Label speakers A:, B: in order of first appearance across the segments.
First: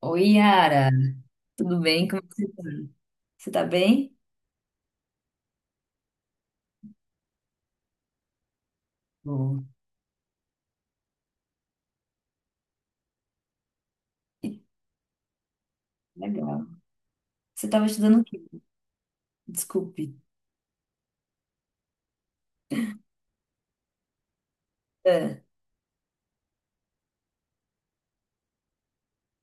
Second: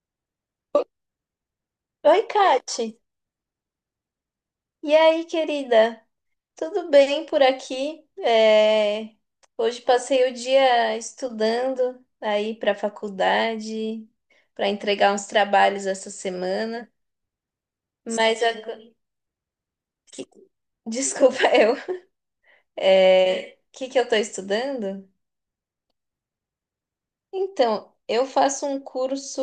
A: Oi, Yara, tudo bem? Como
B: Oi,
A: é que você tá?
B: Kati.
A: Você tá bem?
B: E aí, querida? Tudo bem por aqui? É,
A: Bom.
B: Hoje passei o dia estudando aí para a faculdade,
A: Ih,
B: para entregar uns trabalhos essa
A: legal.
B: semana.
A: Você tava estudando o quê?
B: Mas agora...
A: Desculpe.
B: que- Desculpa, eu. O que que eu estou estudando?
A: É.
B: Então, eu faço um curso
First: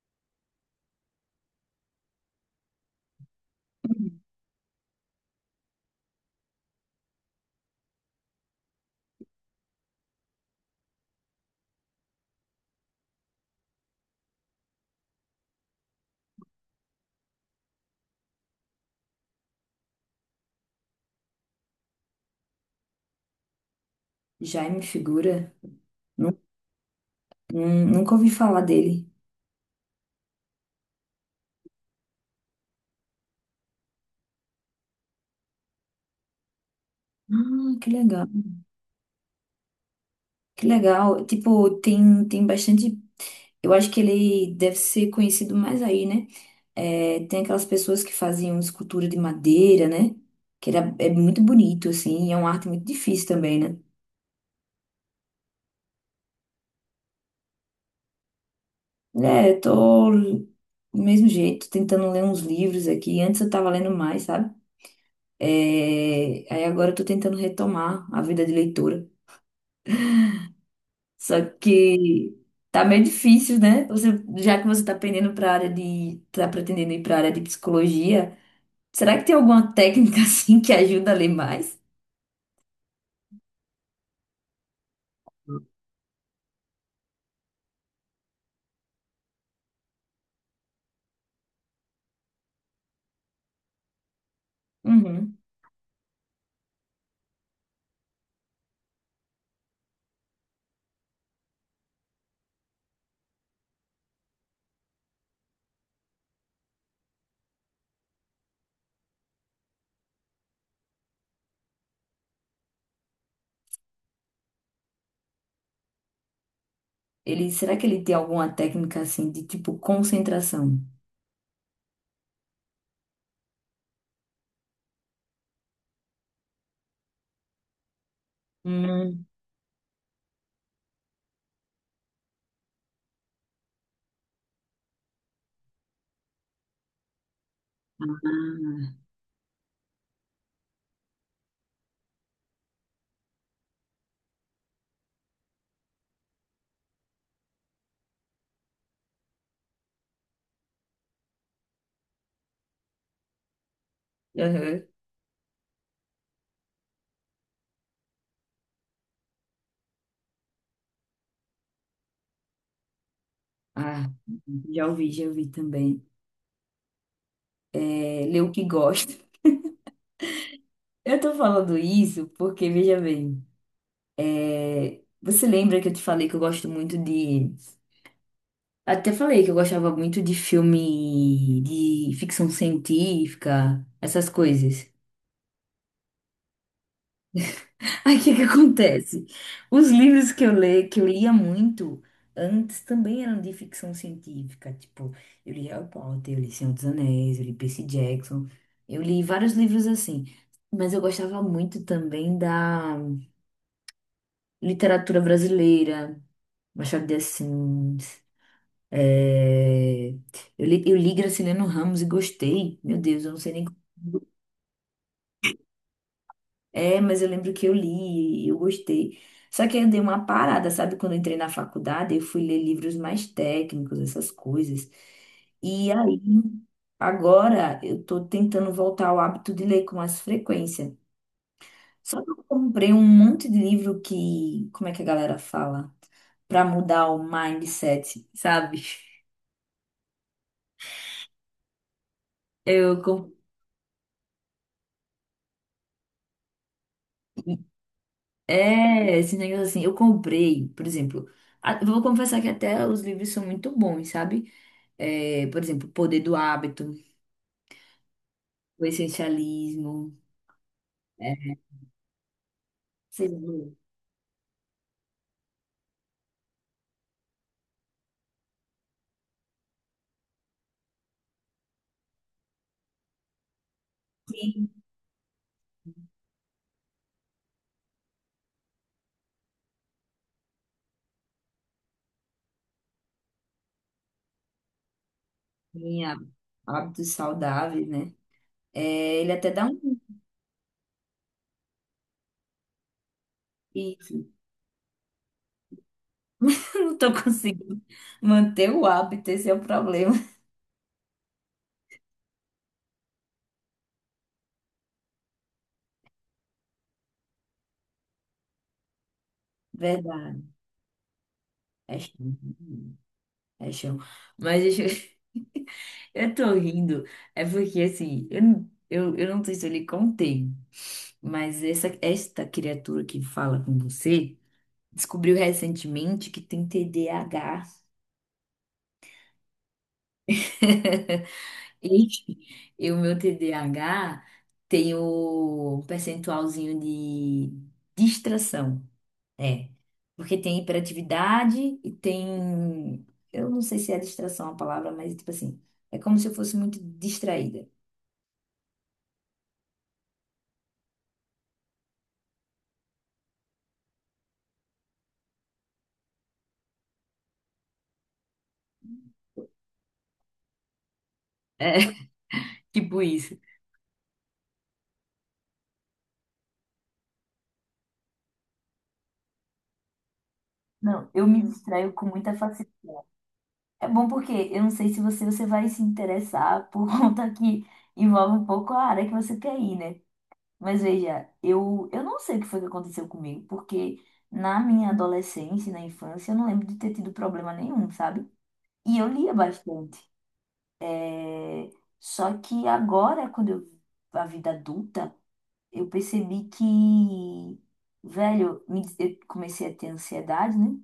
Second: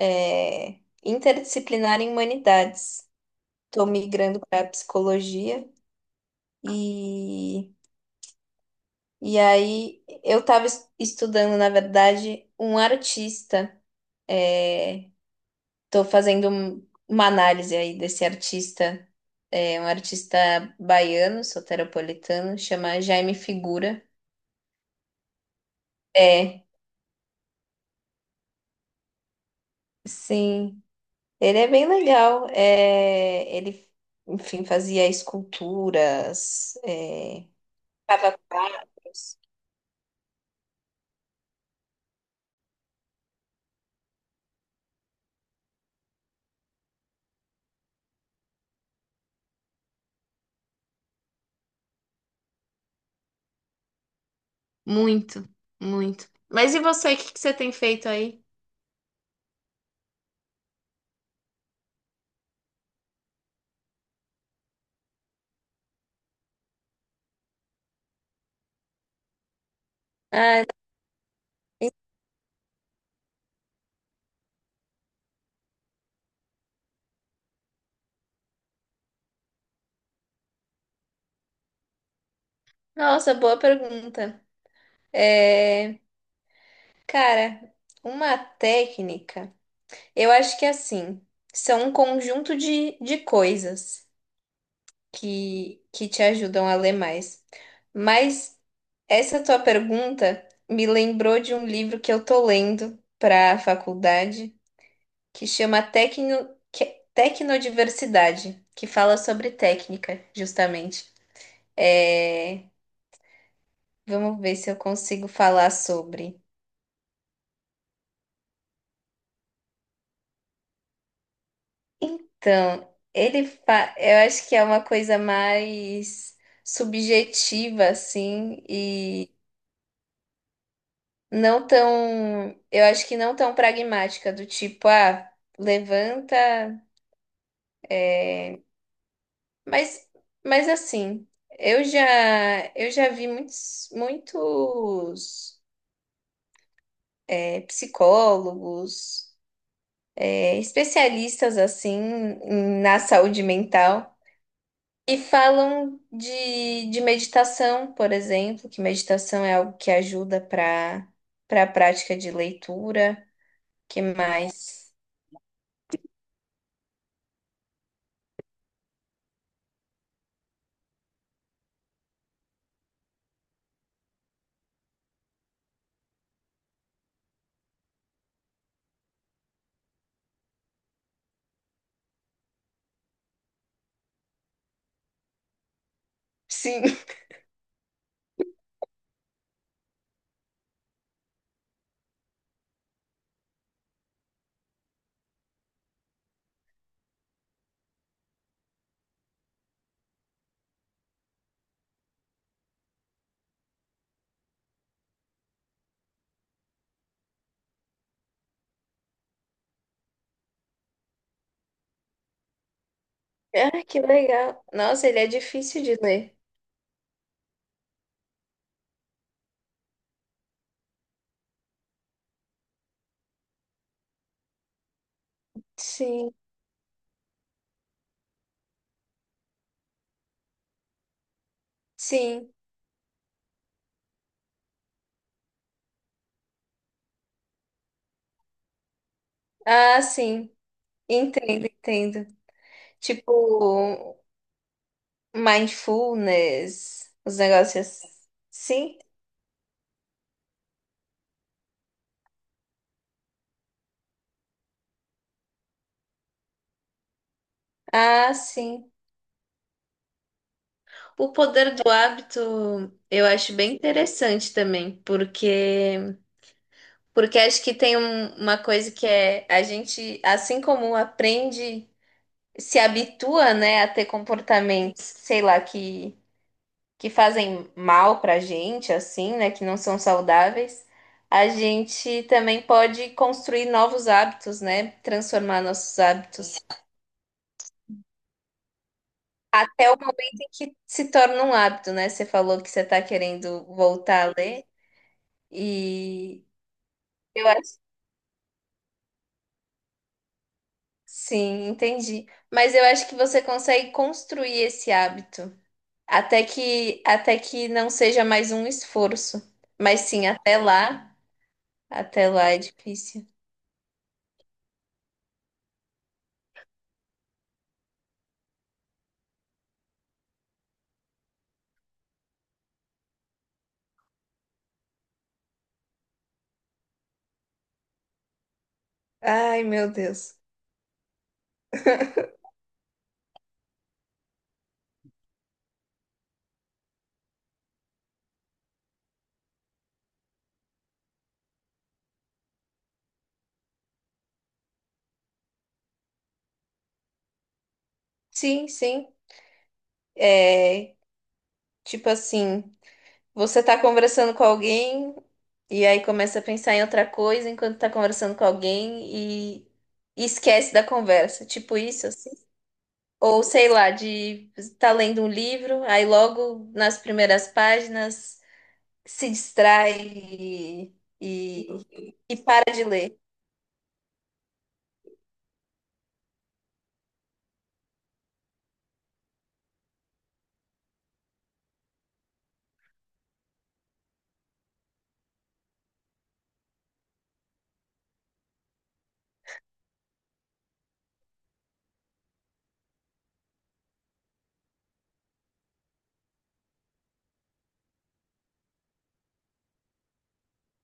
B: é, interdisciplinar em humanidades. Estou migrando para psicologia e E aí eu estava estudando, na verdade, um artista. Estou fazendo uma análise aí desse artista, um artista baiano, soteropolitano, chama Jaime Figura.
A: Jaime Figura? Nu-
B: É,
A: Nunca ouvi falar dele.
B: sim, ele é bem legal. É, ele, enfim, fazia esculturas,
A: Ah, que legal.
B: Tava quadros.
A: Que legal. Tipo, tem bastante. Eu acho que ele deve ser conhecido mais aí, né? É, tem aquelas pessoas que faziam escultura de madeira, né? É muito bonito, assim, e é uma arte muito difícil também, né?
B: Muito, muito. Mas e você, o que que você tem feito aí?
A: É, eu tô do mesmo jeito, tentando ler uns livros aqui. Antes eu tava lendo mais, sabe? Aí agora eu tô tentando retomar a vida de leitura.
B: Ah,
A: Só que tá meio difícil, né? Já que você tá pendendo pra área tá pretendendo ir pra área de psicologia, será que tem alguma técnica assim que ajuda a ler mais?
B: nossa, boa pergunta. É, cara, uma técnica, eu acho que assim, são um conjunto de coisas
A: Uhum.
B: que te ajudam a ler mais. Mas essa tua pergunta me lembrou de um livro que eu tô lendo para a faculdade, que chama Tecnodiversidade, que fala sobre técnica, justamente. É, vamos ver se eu consigo falar sobre.
A: Ele, será que ele tem alguma técnica assim de tipo concentração?
B: Então, eu acho que é uma coisa mais subjetiva, assim,
A: Hum.
B: e não tão, eu acho que não tão pragmática, do tipo, ah, levanta,
A: Ah,
B: mas, mas assim, eu já, eu já vi muitos, muitos psicólogos, especialistas, assim, na saúde mental.
A: aham.
B: E falam de meditação, por exemplo, que meditação é algo que ajuda para a prática de leitura. Que
A: Ah,
B: mais?
A: já ouvi também. É, ler o que gosta. Eu tô falando isso porque, veja bem, você lembra que eu te falei que eu gosto muito de. Até falei que eu gostava muito de filme de ficção científica, essas coisas.
B: Sim.
A: Aí o que que acontece? Os livros que eu leio, que eu lia muito antes também eram de ficção científica. Tipo, eu li Harry Potter, eu li Senhor dos Anéis, eu li Percy Jackson, eu li vários livros assim. Mas eu gostava muito também da literatura brasileira, Machado de Assis. é, eu li Graciliano Ramos e gostei. Meu Deus, eu não sei nem
B: Ah,
A: como.
B: que legal. Nossa, ele é difícil de ler.
A: É, mas eu lembro que eu li e eu gostei. Só que aí eu dei uma parada, sabe? Quando eu entrei na faculdade, eu fui ler livros mais técnicos, essas coisas. E aí,
B: Sim,
A: agora eu tô tentando voltar ao hábito de ler com mais frequência. Só que eu
B: sim.
A: comprei um monte de livro que, como é que a galera fala? Pra mudar o mindset, sabe?
B: Ah, sim. Entendo, entendo.
A: Eu com-
B: Tipo, mindfulness, os negócios. Sim.
A: Esse negócio assim, eu comprei, por exemplo, vou confessar que até os livros são muito bons, sabe? É, por exemplo, Poder do Hábito,
B: Ah,
A: O
B: sim.
A: Essencialismo,
B: O
A: é,
B: poder do hábito eu
A: vocês
B: acho bem
A: leu?
B: interessante também, porque porque acho que tem uma coisa que é a gente, assim como aprende, se habitua, né, a ter
A: Sim,
B: comportamentos, sei lá, que fazem mal pra gente, assim, né, que não são saudáveis, a gente também pode construir novos hábitos, né, transformar nossos
A: sim,
B: hábitos.
A: Hábitos Saudáveis, né? É, ele até dá
B: Até o
A: um...
B: momento em que se torna um hábito, né? Você falou que você está querendo
A: Isso,
B: voltar a ler e
A: eu não tô
B: eu acho.
A: conseguindo manter o hábito, esse é o problema.
B: Sim, entendi. Mas eu acho que você consegue construir esse hábito até que não seja mais um esforço. Mas sim,
A: Verdade.
B: até
A: Paixão.
B: lá é difícil.
A: Paixão. Mas deixa eu... eu tô rindo. É porque, assim, eu não sei se eu lhe contei, mas esta criatura que fala com você descobriu recentemente que tem TDAH.
B: Ai, meu Deus.
A: E, e o meu TDAH tem o percentualzinho de distração. É, porque tem hiperatividade e tem. Eu não sei se é distração a palavra, mas tipo assim, é como se eu fosse muito distraída.
B: Sim, sim. É, tipo assim, você tá conversando com alguém e aí começa a pensar em outra coisa enquanto tá conversando com alguém e, e esquece da conversa.
A: É,
B: Tipo isso, assim.
A: tipo isso.
B: Ou sei lá, de estar lendo um livro, aí logo nas primeiras páginas se distrai e,
A: Não, eu me distraio com muita
B: e para
A: facilidade.
B: de ler.
A: É bom porque eu não sei se você, você vai se interessar por conta que envolve um pouco a área que você quer ir, né? Mas veja, eu não sei o que foi que aconteceu comigo, porque na minha adolescência, e na infância, eu não lembro de ter tido problema nenhum, sabe? E eu lia bastante. É, só que agora, quando eu, a vida adulta, eu percebi que, velho, eu comecei a ter ansiedade, né?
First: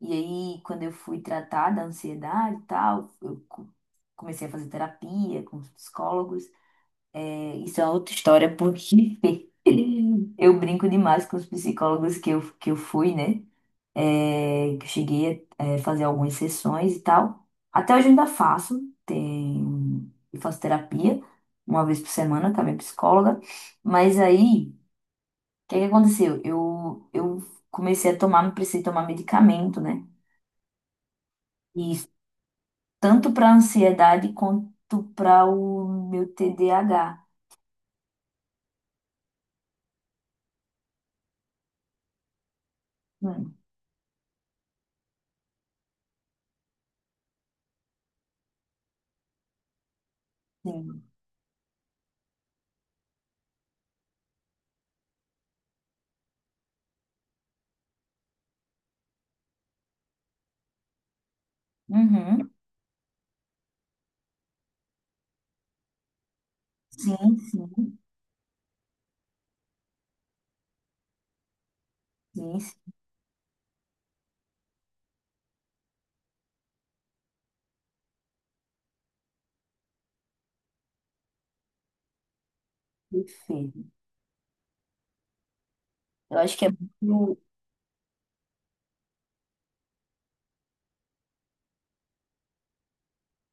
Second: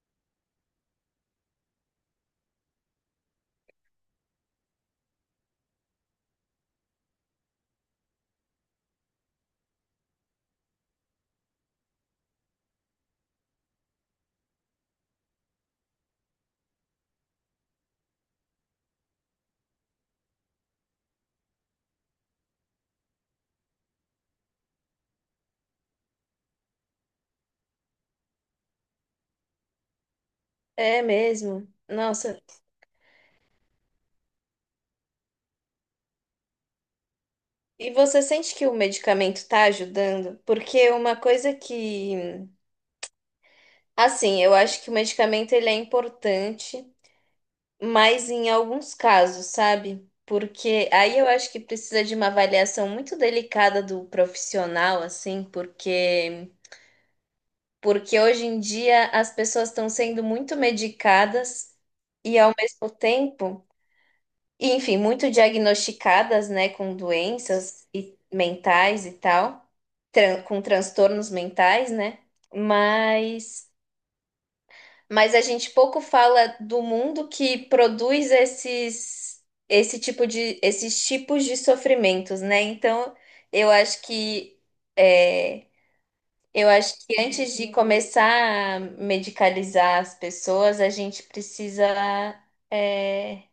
A: E aí, quando eu fui tratar da ansiedade e tal, comecei a fazer terapia com os psicólogos. É, isso é outra história, porque eu brinco demais com os psicólogos que eu fui, né? É, cheguei a fazer algumas sessões e tal. Até hoje eu ainda faço, tem, eu faço terapia uma vez por semana com a minha psicóloga. Mas aí, o que que aconteceu? Eu comecei a tomar, precisei tomar medicamento, né?
B: É mesmo.
A: E isso
B: Nossa.
A: tanto para ansiedade quanto para o meu TDAH.
B: E você sente que o medicamento está ajudando? Porque uma coisa que,
A: Hum,
B: assim, eu acho que o medicamento ele é importante, mas em alguns casos, sabe? Porque
A: sim.
B: aí eu acho que precisa de uma avaliação muito delicada do profissional, assim, porque porque hoje em dia as pessoas estão sendo muito medicadas e
A: Uhum.
B: ao mesmo tempo, e, enfim, muito diagnosticadas, né, com
A: Sim, sim,
B: doenças e mentais e tal, com transtornos mentais, né?
A: sim, sim,
B: Mas mas a gente pouco fala do mundo que produz esse tipo de esses tipos de sofrimentos, né? Então, eu
A: perfeito.
B: acho que é,
A: Eu acho que
B: eu
A: é
B: acho que
A: muito
B: antes de começar a medicalizar as pessoas, a gente precisa, é,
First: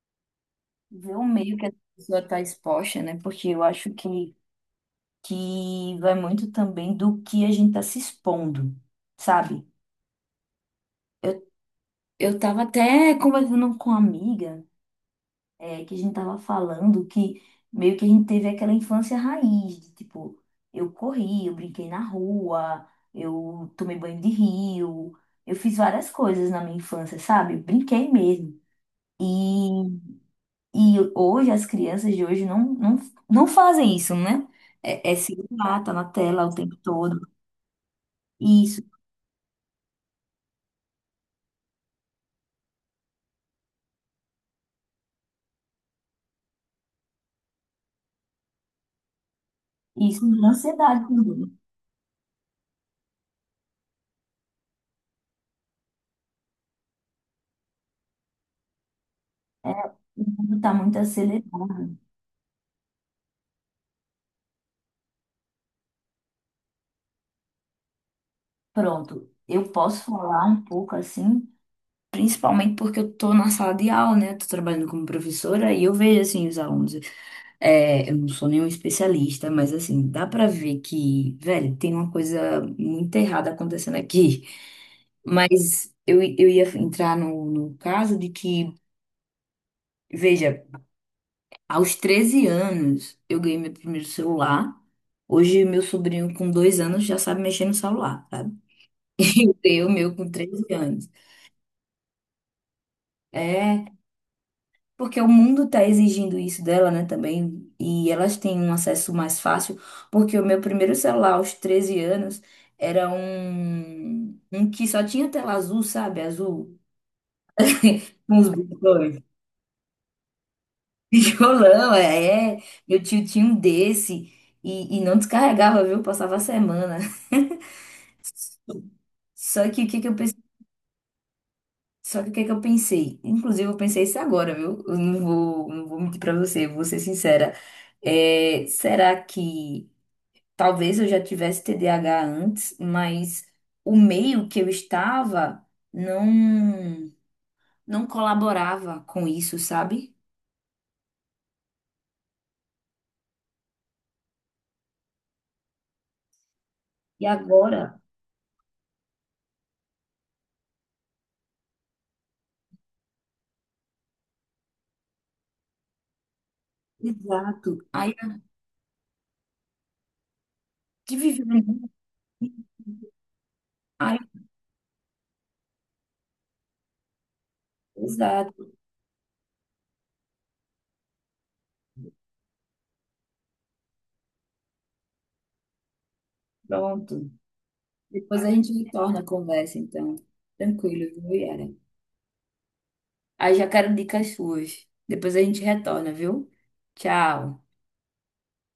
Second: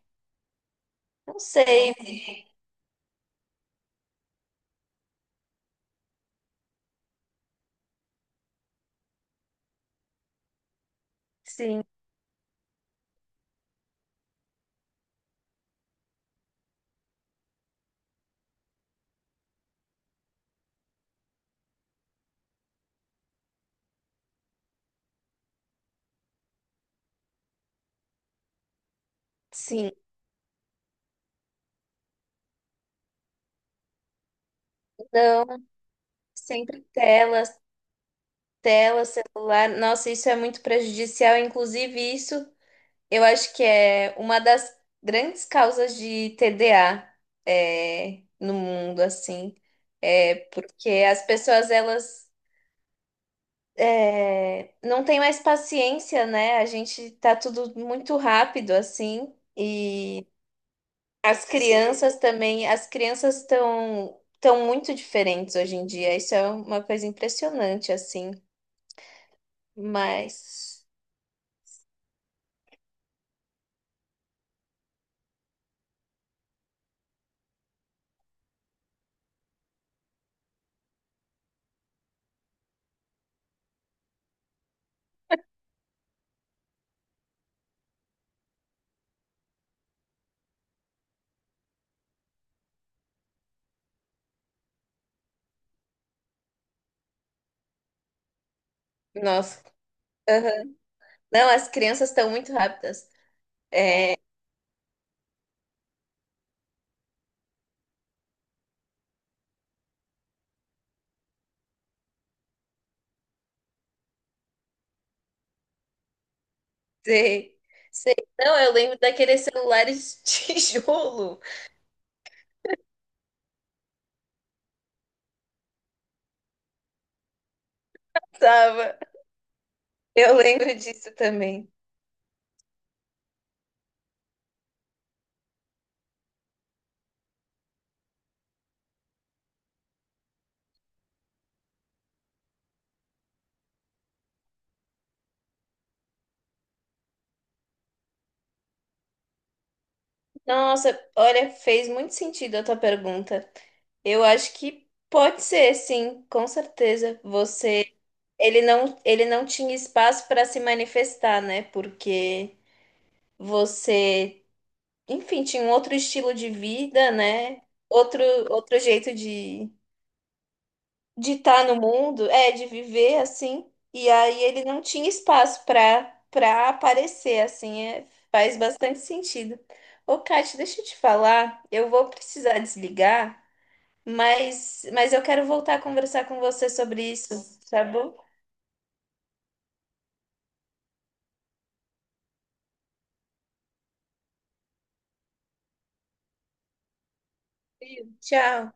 A: ver o
B: não
A: meio que a
B: sei,
A: pessoa está exposta, né? Porque eu acho que vai muito também do que a gente tá se expondo, sabe? Eu,
B: sim,
A: eu tava até conversando com uma amiga, que a gente tava falando que meio que a gente teve aquela infância raiz, de, tipo, eu corri, eu brinquei na rua, eu tomei banho de rio, eu fiz várias coisas na minha infância, sabe? Eu brinquei mesmo. E,
B: sim,
A: e hoje as crianças de hoje não fazem isso, né? É, é
B: não,
A: celular, tá na tela o tempo
B: sempre
A: todo.
B: telas,
A: Isso.
B: tela, celular. Nossa, isso é muito prejudicial. Inclusive, isso eu acho que é uma das grandes causas de TDA, no mundo, assim,
A: Isso
B: é
A: me dá
B: porque
A: ansiedade
B: as
A: também. Né?
B: pessoas elas não tem mais paciência, né? A gente tá tudo muito rápido assim
A: É, o
B: e
A: mundo está muito
B: as
A: acelerado.
B: crianças também, as crianças estão muito diferentes hoje em dia. Isso é uma coisa impressionante assim,
A: Pronto, eu posso falar um
B: mas
A: pouco assim, principalmente porque eu estou na sala de aula, né? Estou trabalhando como professora e eu vejo assim os alunos. É, eu não sou nenhum especialista, mas assim, dá pra ver que, velho, tem uma coisa muito errada acontecendo aqui. Mas eu ia entrar no caso de que, veja. Aos 13 anos, eu ganhei meu primeiro celular. Hoje, meu sobrinho com 2 anos já sabe mexer no celular, sabe?
B: nossa,
A: Eu, meu, com 13
B: aham.
A: anos.
B: Não, as crianças estão muito rápidas.
A: É,
B: É,
A: porque o mundo tá exigindo isso dela, né, também. E elas têm um acesso mais fácil, porque o meu primeiro celular aos 13 anos era um que só tinha tela azul, sabe? Azul,
B: sei, sei.
A: com os
B: Não, eu lembro
A: botões.
B: daqueles celulares de tijolo.
A: Tijolão, é. Meu tio tinha um desse. E não descarregava, viu? Passava a semana.
B: Tava.
A: Só que o que que eu
B: Eu
A: pensei,
B: lembro disso também.
A: só que o que que eu pensei? Inclusive eu pensei isso agora, viu? Eu não vou, não vou mentir pra você, eu vou ser sincera. É, será que talvez eu já tivesse TDAH antes, mas o meio que eu estava não não colaborava com isso, sabe?
B: Nossa, olha, fez muito sentido a tua pergunta. Eu acho que pode ser, sim, com certeza.
A: E
B: Você,
A: agora,
B: ele não tinha espaço para se manifestar, né? Porque você, enfim, tinha um outro estilo de vida, né?
A: exato. Aí
B: Outro,
A: eu
B: outro jeito
A: tive
B: de estar no
A: vivendo,
B: mundo, de viver assim. E
A: aí,
B: aí ele não tinha espaço para aparecer assim, é, faz
A: exato,
B: bastante sentido. Ô, Kate, deixa eu te falar, eu vou precisar desligar, mas eu quero voltar a conversar com você sobre isso,
A: pronto.
B: tá bom?
A: Depois a gente retorna a conversa, então. Tranquilo, viu, Yara? Aí já quero dicas suas. Depois a gente retorna, viu? Tchau.
B: Sim. Tchau.